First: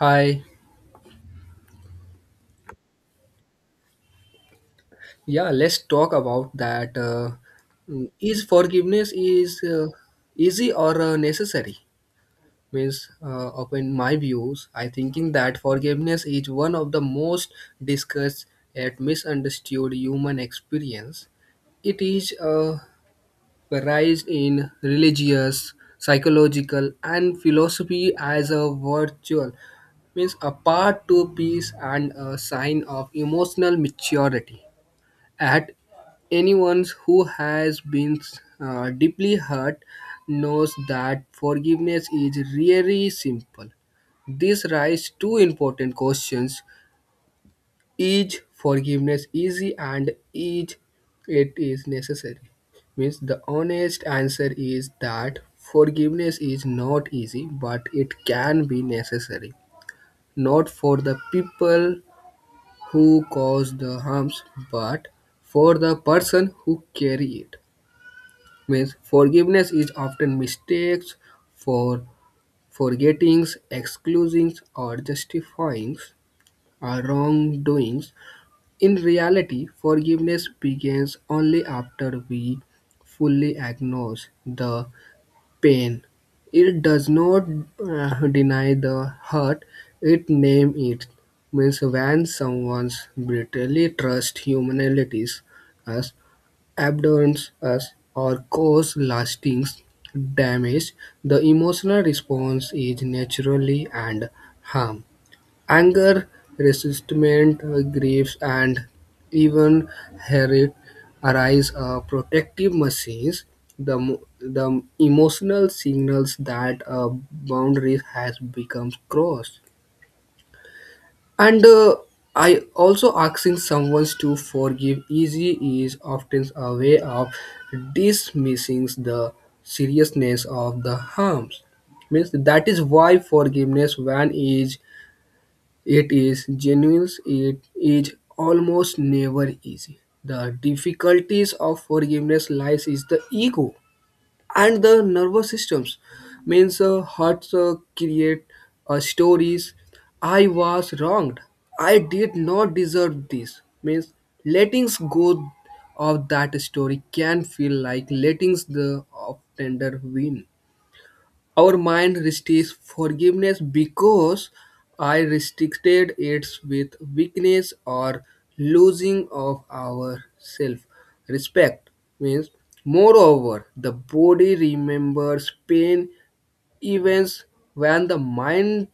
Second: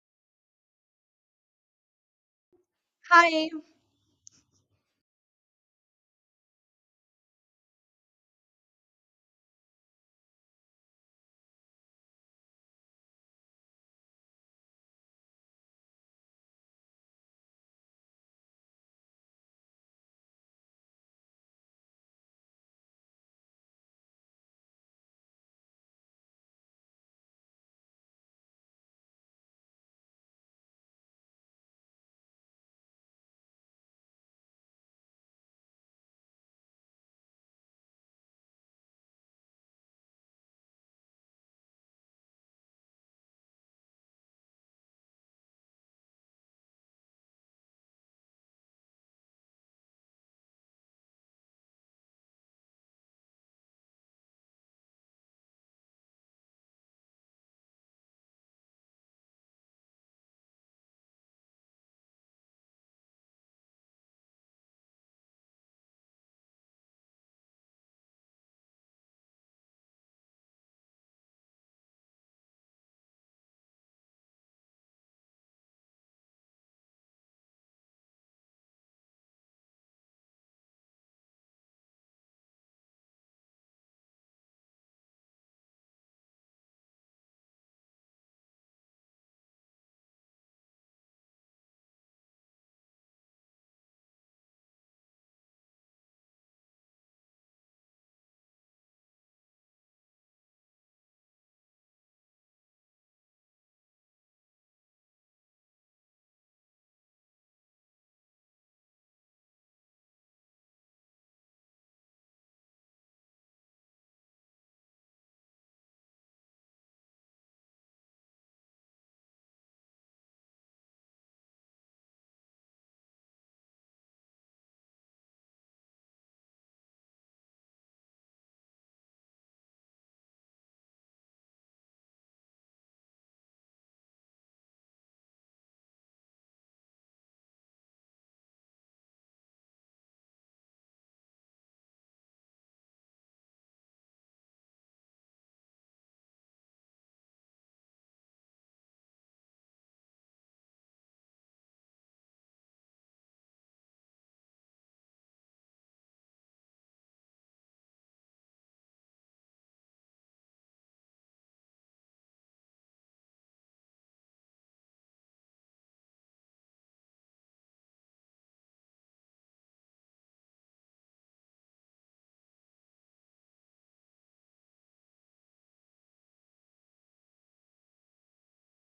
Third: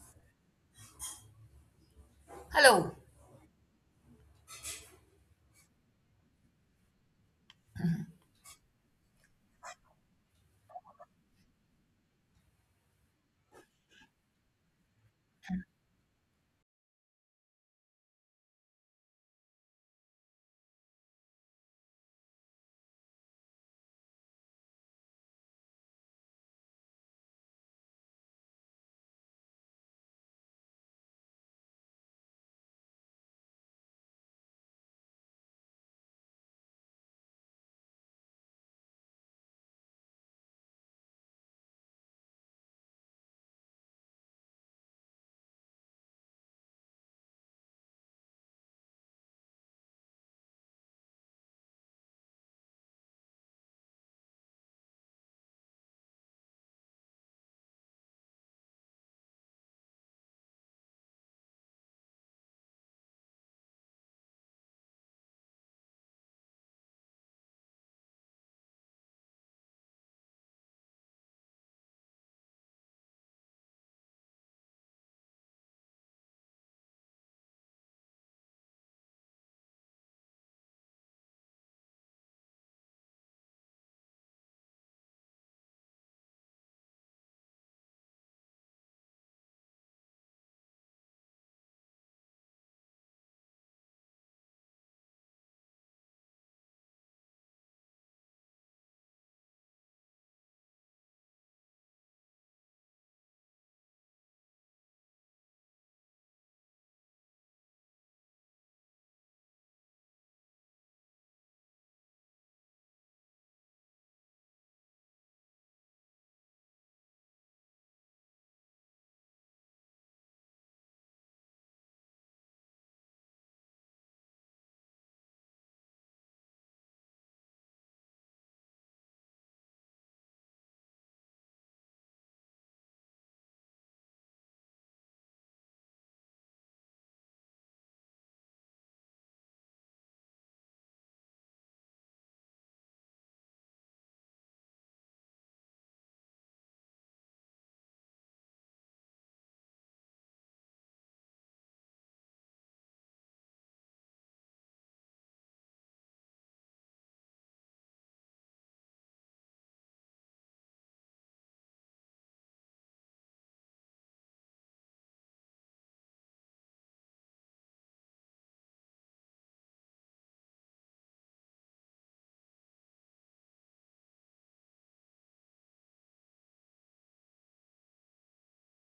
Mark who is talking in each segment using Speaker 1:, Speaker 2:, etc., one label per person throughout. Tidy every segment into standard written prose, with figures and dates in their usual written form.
Speaker 1: Hi.
Speaker 2: Hello.
Speaker 3: Hi.
Speaker 1: Yeah, let's talk about that. Is forgiveness is easy or necessary? Means, upon my views, I thinking that forgiveness is one of the most discussed and misunderstood human experience. It is prized in religious, psychological, and philosophy as a virtual means a part to peace and a sign of emotional maturity at anyone who has been deeply hurt knows that forgiveness is really simple. This raises two important questions. Is forgiveness easy and is it is necessary? Means the honest answer is that forgiveness is not easy, but it can be necessary. Not for the people who caused the harms, but for the person who carry it. Means forgiveness is often mistakes for forgettings, excusing, or justifying our wrongdoings. In reality, forgiveness begins only after we fully acknowledge the pain. It does not deny the hurt, it name it. Means when someone brutally trusts humanities as abandons us or cause lasting damage, the emotional response is naturally and harm. Anger, resentment, griefs, and even hatred arise as protective machines, the emotional signals that a boundary has become crossed. And I also asking someone to forgive easy is often a way of dismissing the seriousness of the harms. Means that is why forgiveness when is it is genuine, it is almost never easy. The difficulties of forgiveness lies is the ego and the nervous systems. Means hurts create stories. I was wronged. I did not deserve this. Means letting go of that story can feel like letting the offender win. Our mind resists forgiveness because I restricted it with weakness or losing of our self respect. Means, moreover, the body remembers pain events when the mind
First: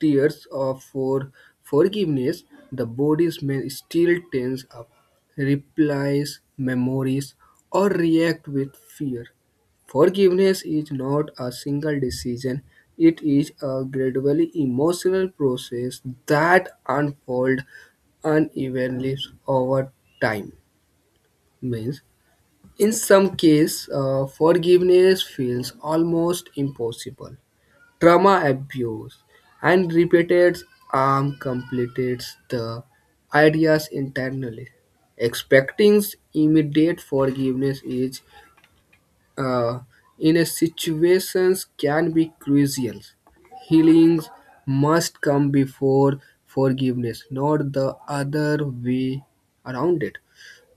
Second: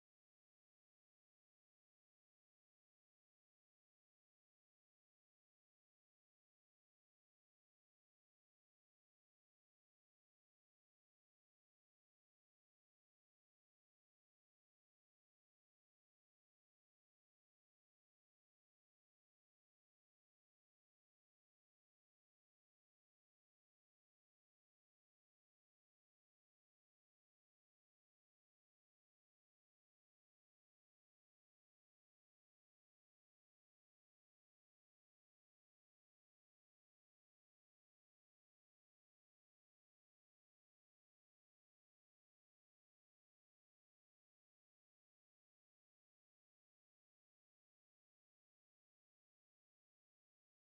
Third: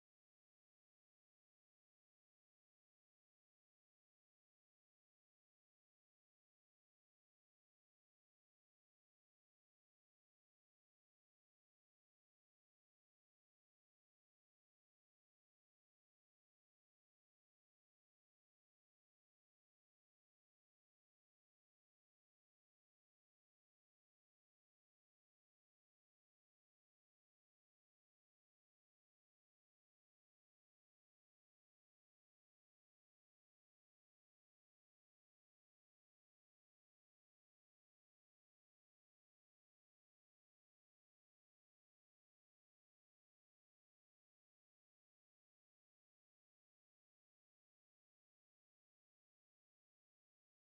Speaker 1: tears of forgiveness, the bodies may still tense up, replies, memories, or react with fear. Forgiveness is not a single decision, it is a gradually emotional process that unfolds unevenly over time. Means, in some cases, forgiveness feels almost impossible trauma abuse, and repeated harm completes the ideas internally. Expecting immediate forgiveness is, uh, in a situations can be crucial. Healings must come before forgiveness, not the other way around it.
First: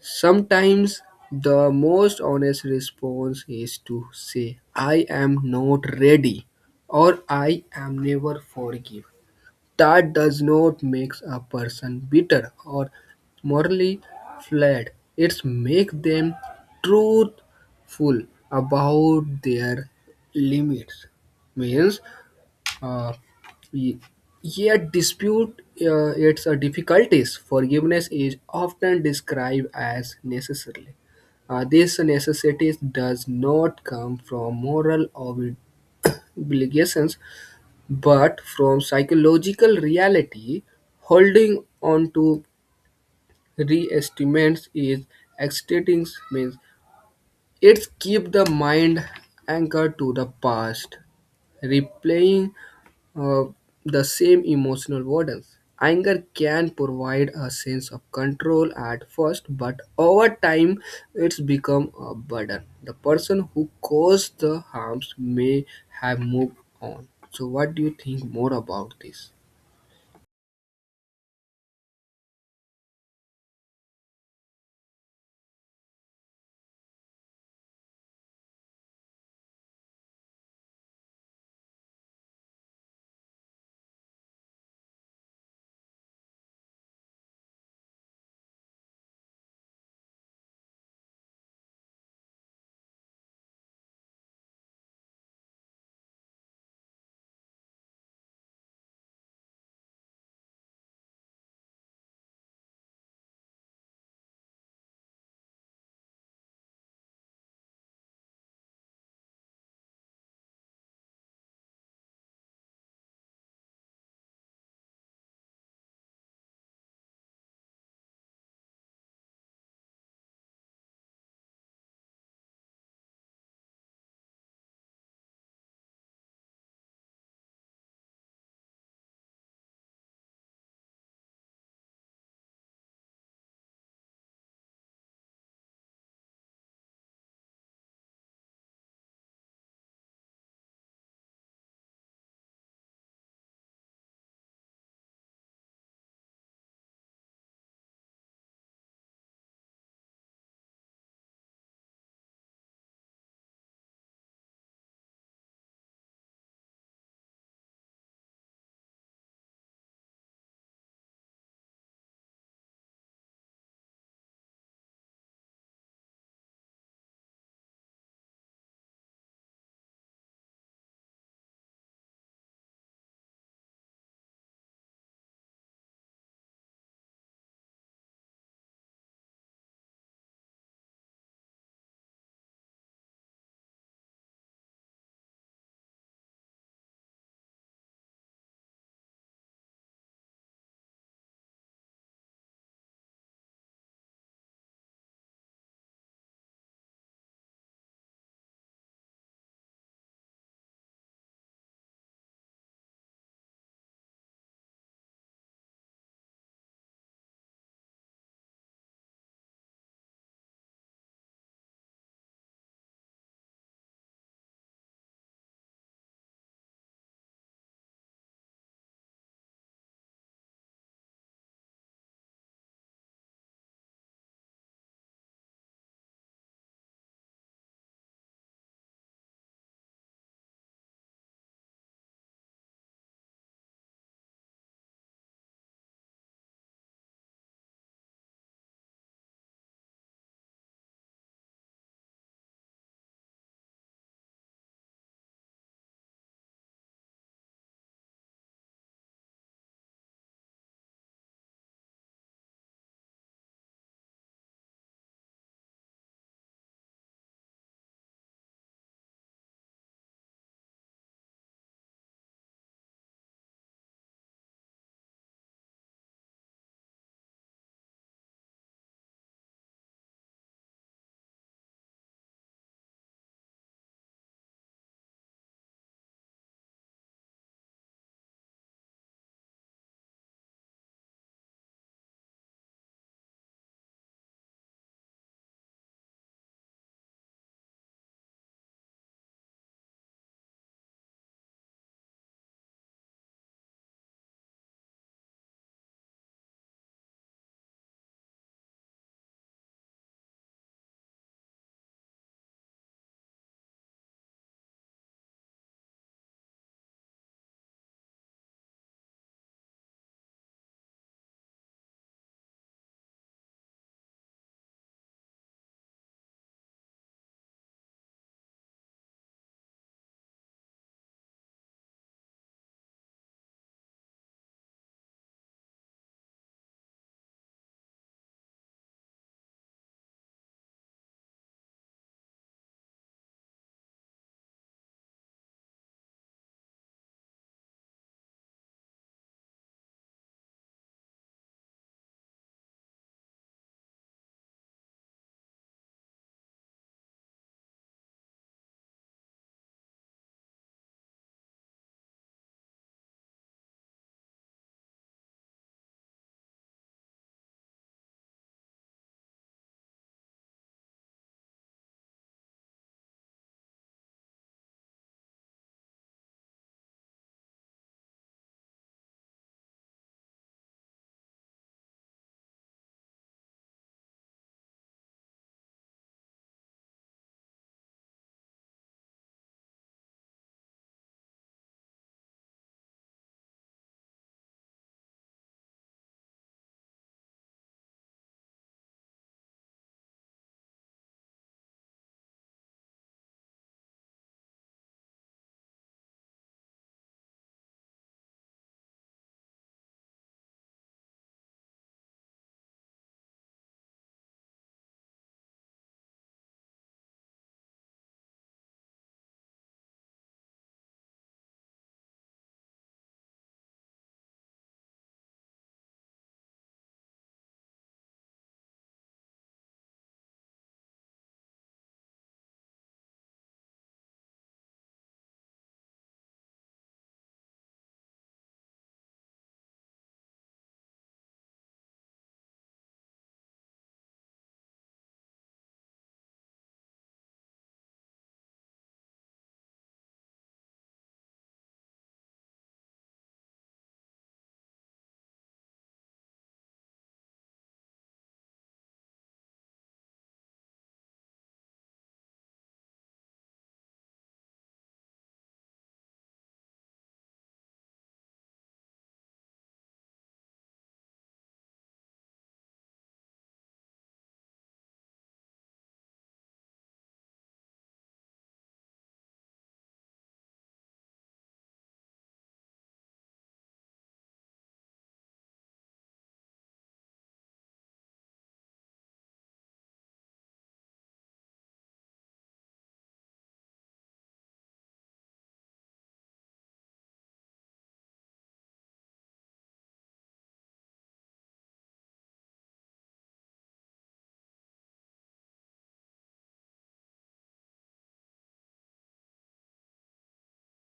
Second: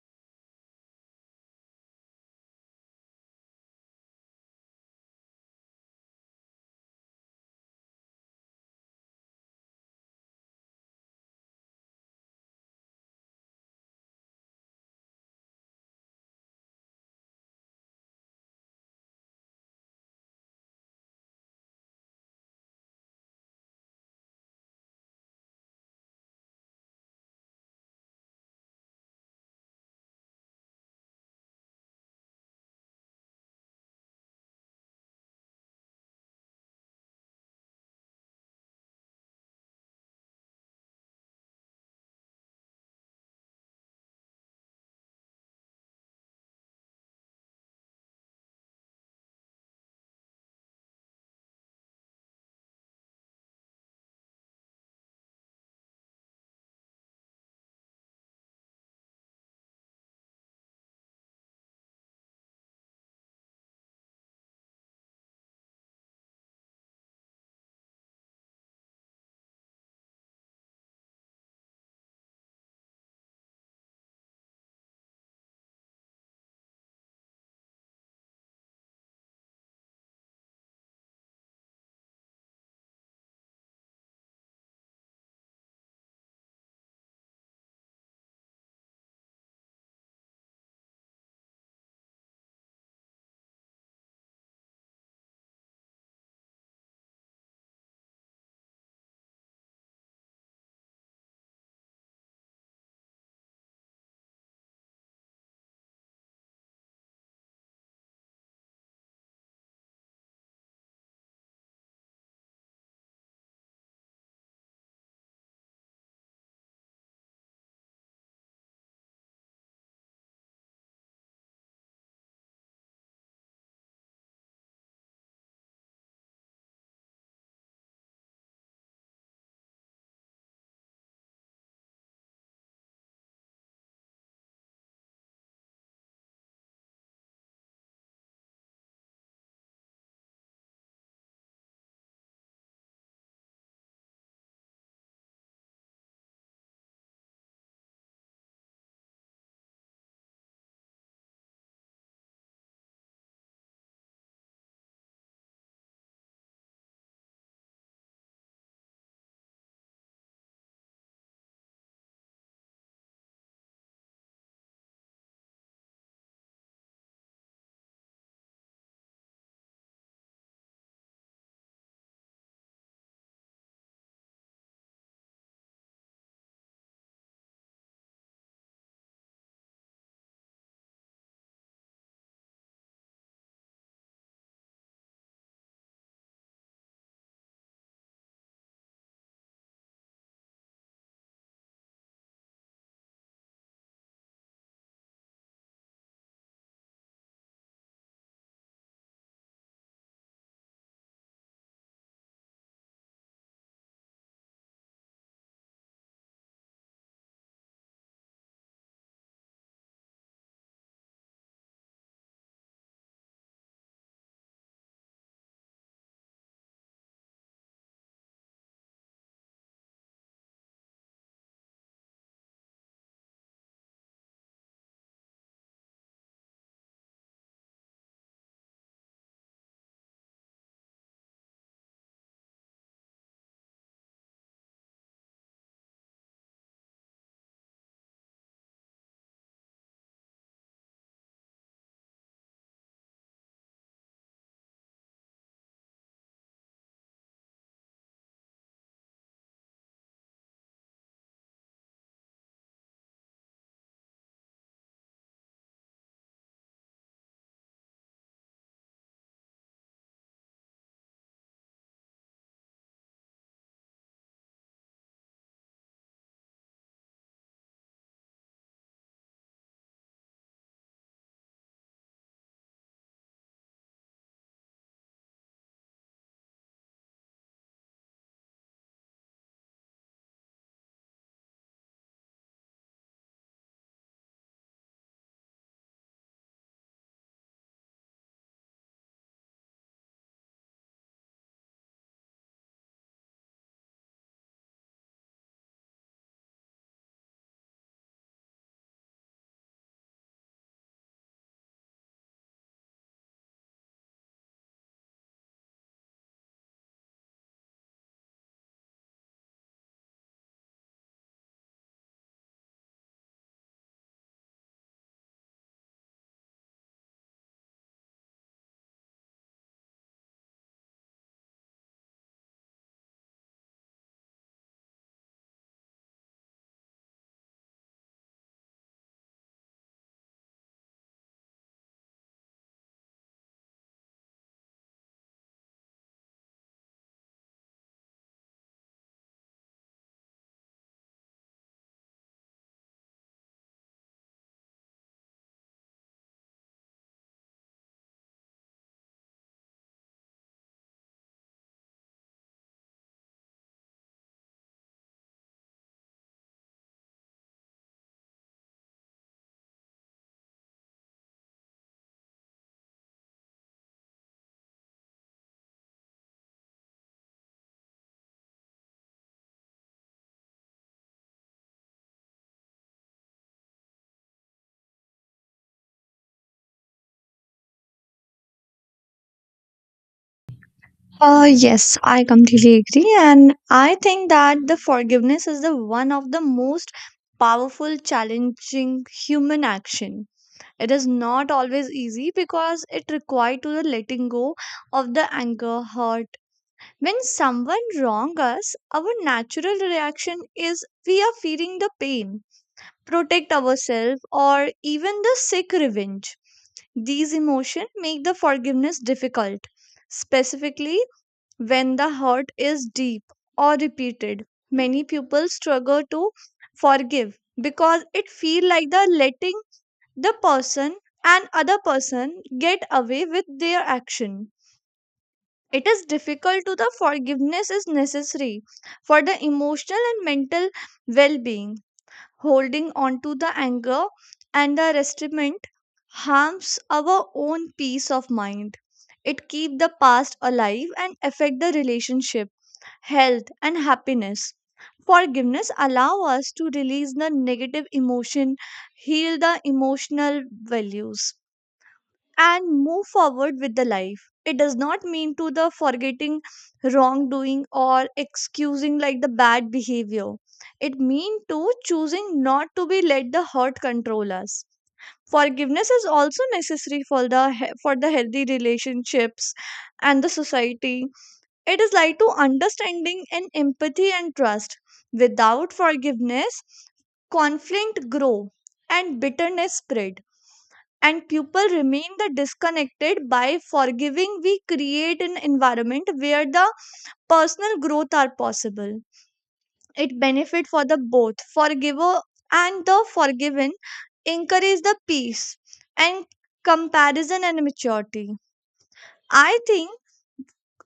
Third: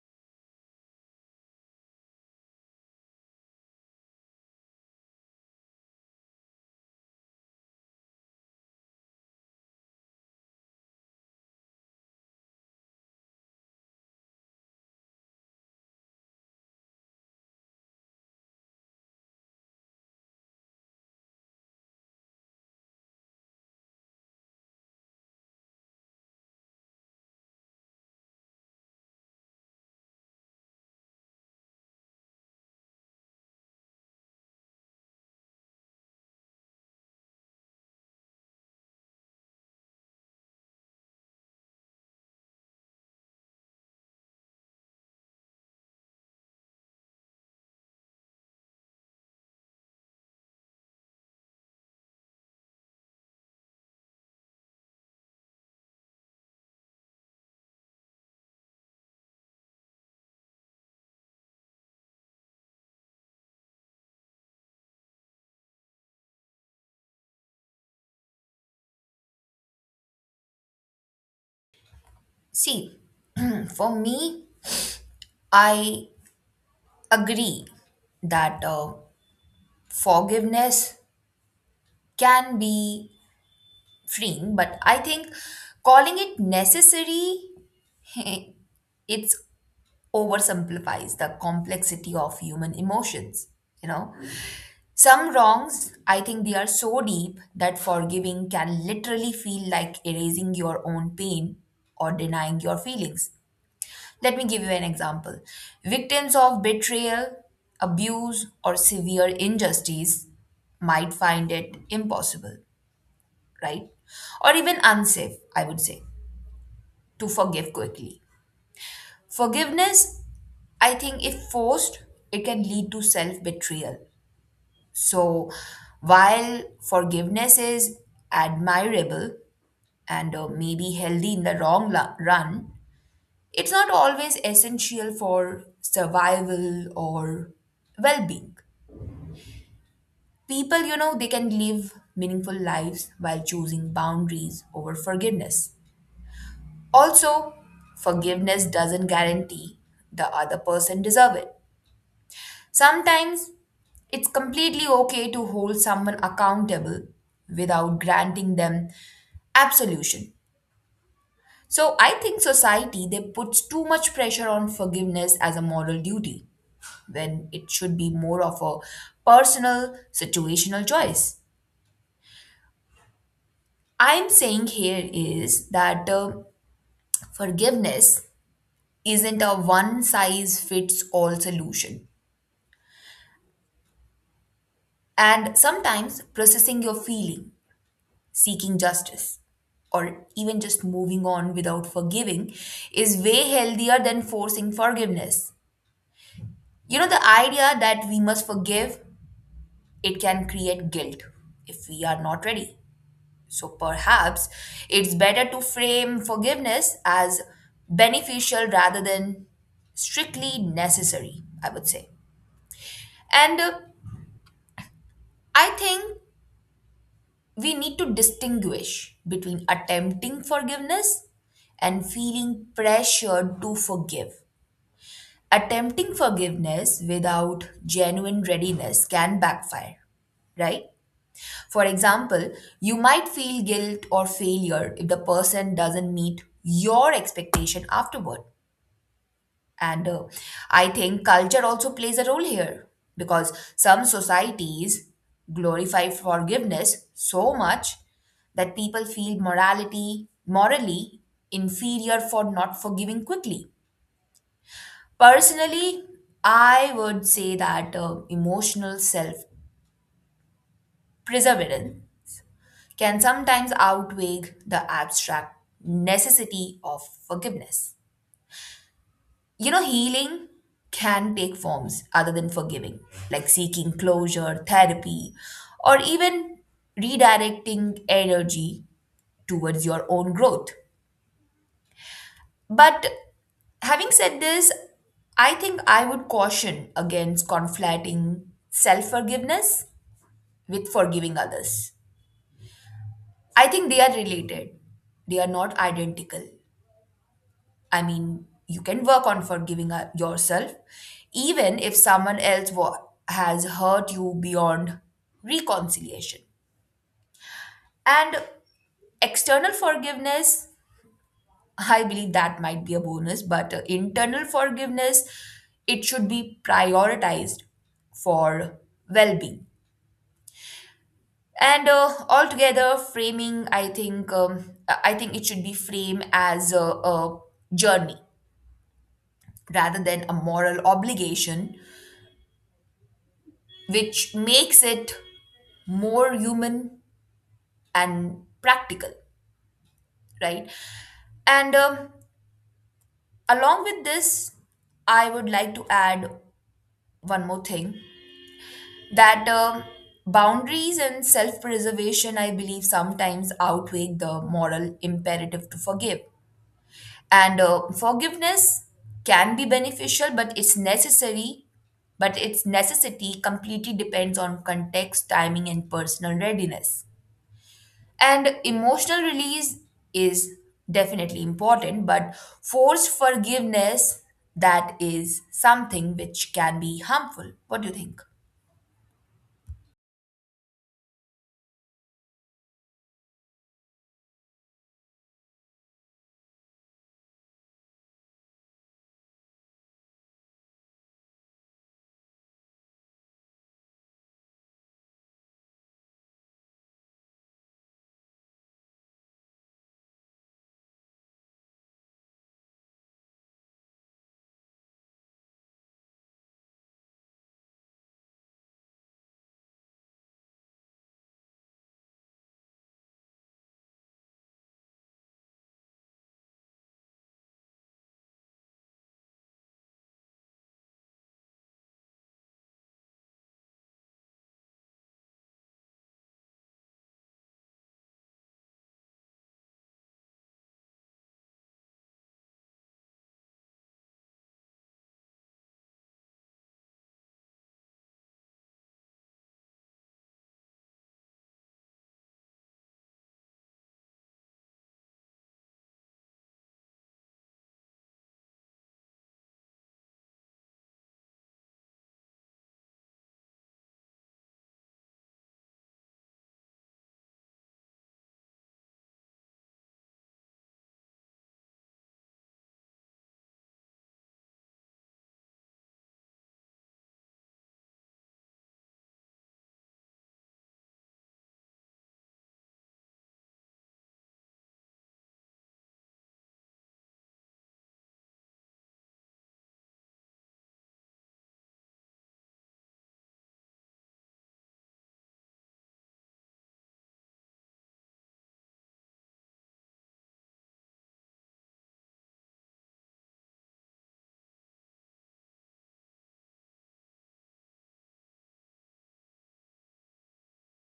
Speaker 1: Sometimes the most honest response is to say, I am not ready or I am never forgive. That does not make a person bitter or morally flawed. It makes them truthful about their limits. Means uh, y- yet dispute its difficulties. Forgiveness is often described as necessary. This necessity does not come from moral obligations, but from psychological reality. Holding on to re-estimates is extending means it's keep the mind anchored to the past, replaying uh, the same emotional burdens. Anger can provide a sense of control at first, but over time it's become a burden. The person who caused the harms may have moved on. So, what do you think more about this?
Speaker 2: See, for me, I agree that forgiveness can be freeing, but I think calling it necessary, it's oversimplifies the complexity of human emotions. You know, some wrongs, I think they are so deep that forgiving can literally feel like erasing your own pain or denying your feelings. Let me give you an example. Victims of betrayal, abuse, or severe injustice might find it impossible, right? Or even unsafe, I would say, to forgive quickly. Forgiveness, I think, if forced, it can lead to self betrayal. So, while forgiveness is admirable and maybe healthy in the long run, it's not always essential for survival or well being. People, you know, they can live meaningful lives while choosing boundaries over forgiveness. Also, forgiveness doesn't guarantee the other person deserve it. Sometimes it's completely okay to hold someone accountable without granting them absolution. So I think society they puts too much pressure on forgiveness as a moral duty, when it should be more of a personal, situational choice. I'm saying here is that forgiveness isn't a one size fits all solution. And sometimes processing your feeling, seeking justice, or even just moving on without forgiving is way healthier than forcing forgiveness. You know, the idea that we must forgive, it can create guilt if we are not ready. So perhaps it's better to frame forgiveness as beneficial rather than strictly necessary, I would say. And I think we need to distinguish between attempting forgiveness and feeling pressured to forgive. Attempting forgiveness without genuine readiness can backfire, right? For example, you might feel guilt or failure if the person doesn't meet your expectation afterward. And I think culture also plays a role here because some societies glorify forgiveness so much that people feel morality morally inferior for not forgiving quickly. Personally, I would say that emotional self preservation can sometimes outweigh the abstract necessity of forgiveness. You know, healing can take forms other than forgiving, like seeking closure, therapy, or even redirecting energy towards your own growth. But having said this, I think I would caution against conflating self forgiveness with forgiving others. I think they are related, they are not identical. I mean, you can work on forgiving yourself, even if someone else has hurt you beyond reconciliation. And external forgiveness, I believe that might be a bonus, but internal forgiveness, it should be prioritized for well-being. And altogether, framing, I think it should be framed as a journey rather than a moral obligation which makes it more human and practical, right? And along with this, I would like to add one more thing that boundaries and self preservation, I believe, sometimes outweigh the moral imperative to forgive. And forgiveness can be beneficial, but it's necessary. But its necessity completely depends on context, timing, and personal readiness. And emotional release is definitely important, but forced forgiveness, that is something which can be harmful. What do you think?
Speaker 3: Yes, I completely agree. And I think that the forgiveness is the one of the most powerful, challenging human action. It is not always easy because it requires to the letting go of the anger, hurt. When someone wrong us, our natural reaction is we are feeling the pain, protect ourselves, or even the sick revenge. These emotions make the forgiveness difficult. Specifically, when the hurt is deep or repeated. Many people struggle to forgive because it feel like the letting the person and other person get away with their action. It is difficult to the forgiveness is necessary for the emotional and mental well-being. Holding on to the anger and the resentment harms our own peace of mind. It keep the past alive and affect the relationship health, and happiness. Forgiveness allow us to release the negative emotion, heal the emotional values, and move forward with the life. It does not mean to the forgetting wrongdoing or excusing like the bad behavior. It mean to choosing not to be let the hurt control us. Forgiveness is also necessary for for the healthy relationships and the society, it is like to understanding and empathy and trust. Without forgiveness, conflict grow and bitterness spread. And people remain the disconnected by forgiving. We create an environment where the personal growth are possible. It benefit for the both forgiver and the forgiven. Encourage the peace and comparison and maturity. I think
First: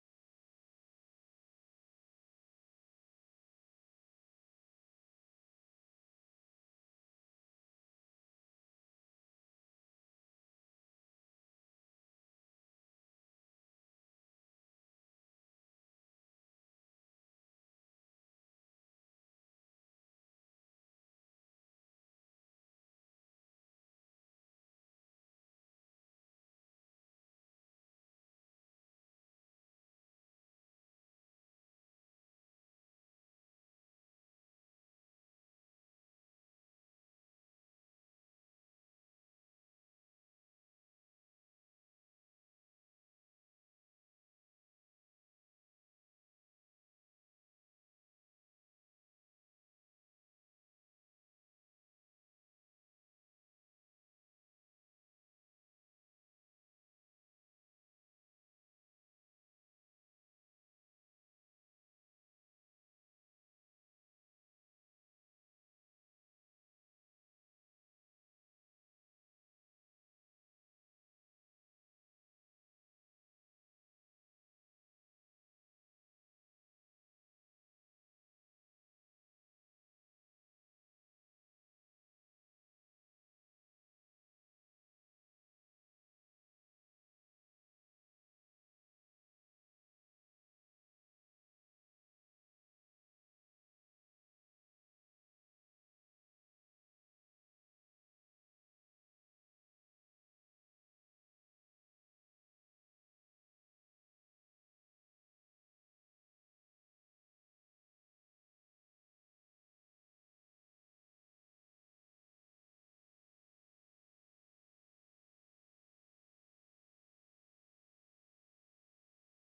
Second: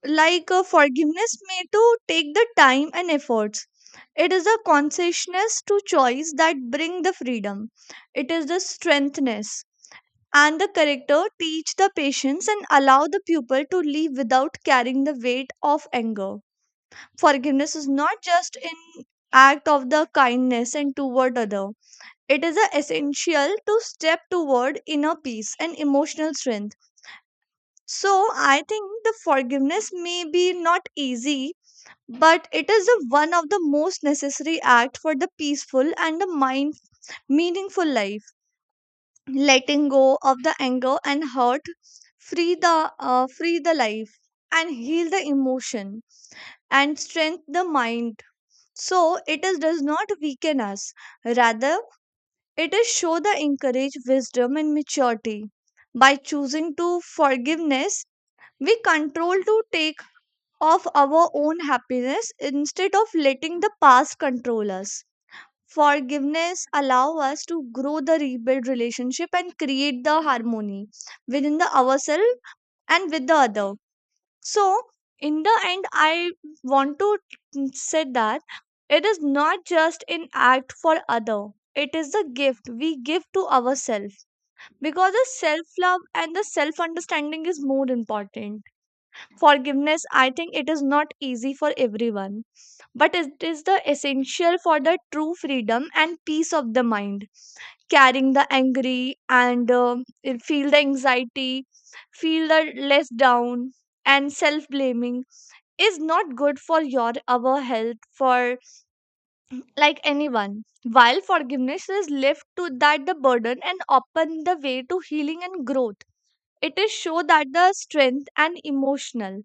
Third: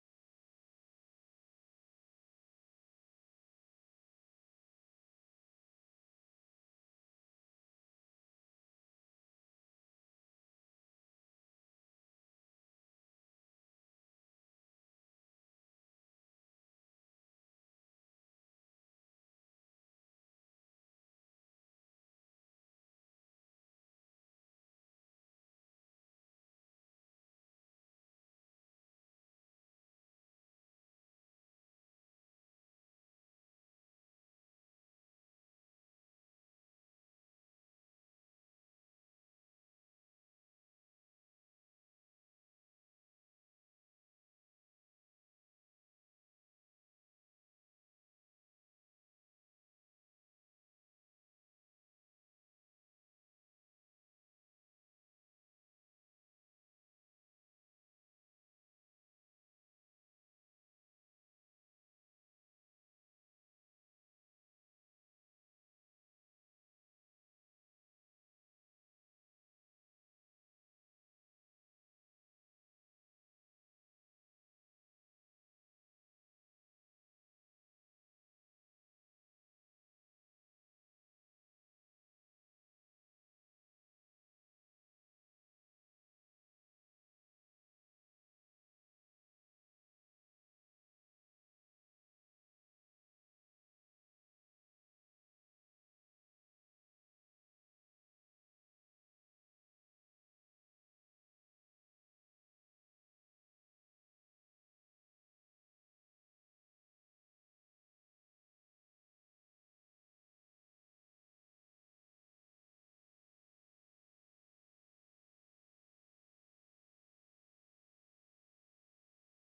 Speaker 3: like forgiveness may to take the time and efforts. It is a consciousness to choice that bring the freedom. It is the strengthness and the character teach the patience and allow the pupil to live without carrying the weight of anger. Forgiveness is not just an act of the kindness and toward other. It is a essential to step toward inner peace and emotional strength. So I think the forgiveness may be not easy, but it is the one of the most necessary act for the peaceful and the mind meaningful life. Letting go of the anger and hurt, free the free the life and heal the emotion and strengthen the mind. So it is does not weaken us, rather it is show the encourage wisdom and maturity. By choosing to forgiveness, we control to take of our own happiness instead of letting the past control us. Forgiveness allow us to grow the rebuild relationship and create the harmony within the ourselves and with the other. So, in the end, I want to say that it is not just an act for other, it is the gift we give to ourselves, because the self love and the self understanding is more important. Forgiveness, I think, it is not easy for everyone, but it is the essential for the true freedom and peace of the mind. Carrying the angry and it feel the anxiety, feel the less down and self blaming is not good for your our health for like anyone, while forgiveness is left to that the burden and open the way to healing and growth. It is show that the strength and emotional,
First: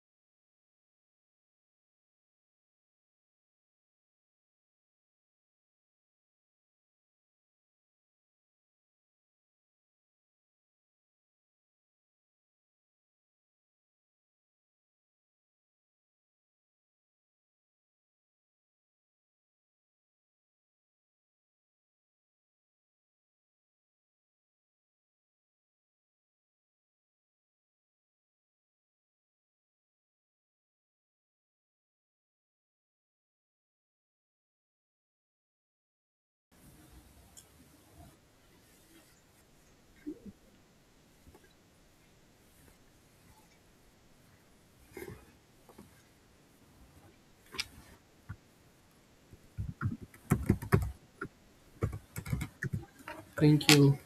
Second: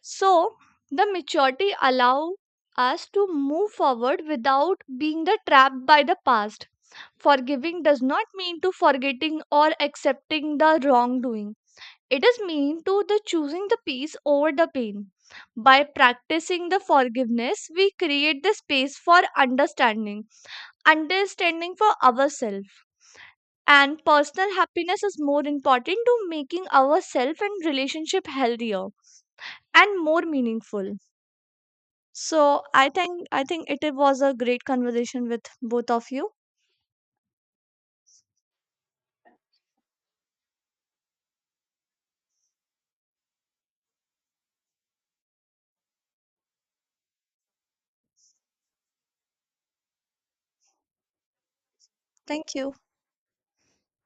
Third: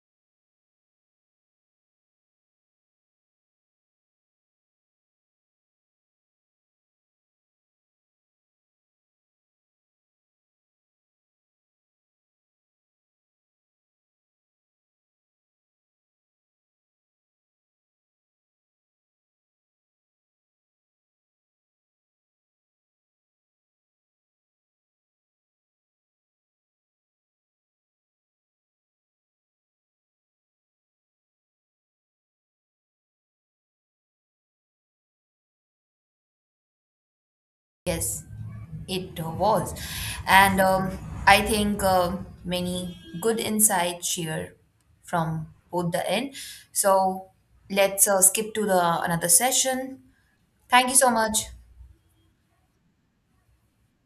Speaker 3: so the maturity allow us to move forward without being the trapped by the past. Forgiving does not mean to forgetting or accepting the wrongdoing. It is mean to the choosing the peace over the pain. By practicing the forgiveness, we create the space for understanding, understanding for ourselves. And personal happiness is more important to making ourselves and relationship healthier and more meaningful. So I think it was a great conversation with both of you.
Speaker 2: Yes, it was. And I think many good insights here from both the end. So let's skip to the another session. Thank you so much.
Speaker 3: Thank you.
Speaker 1: Thank you.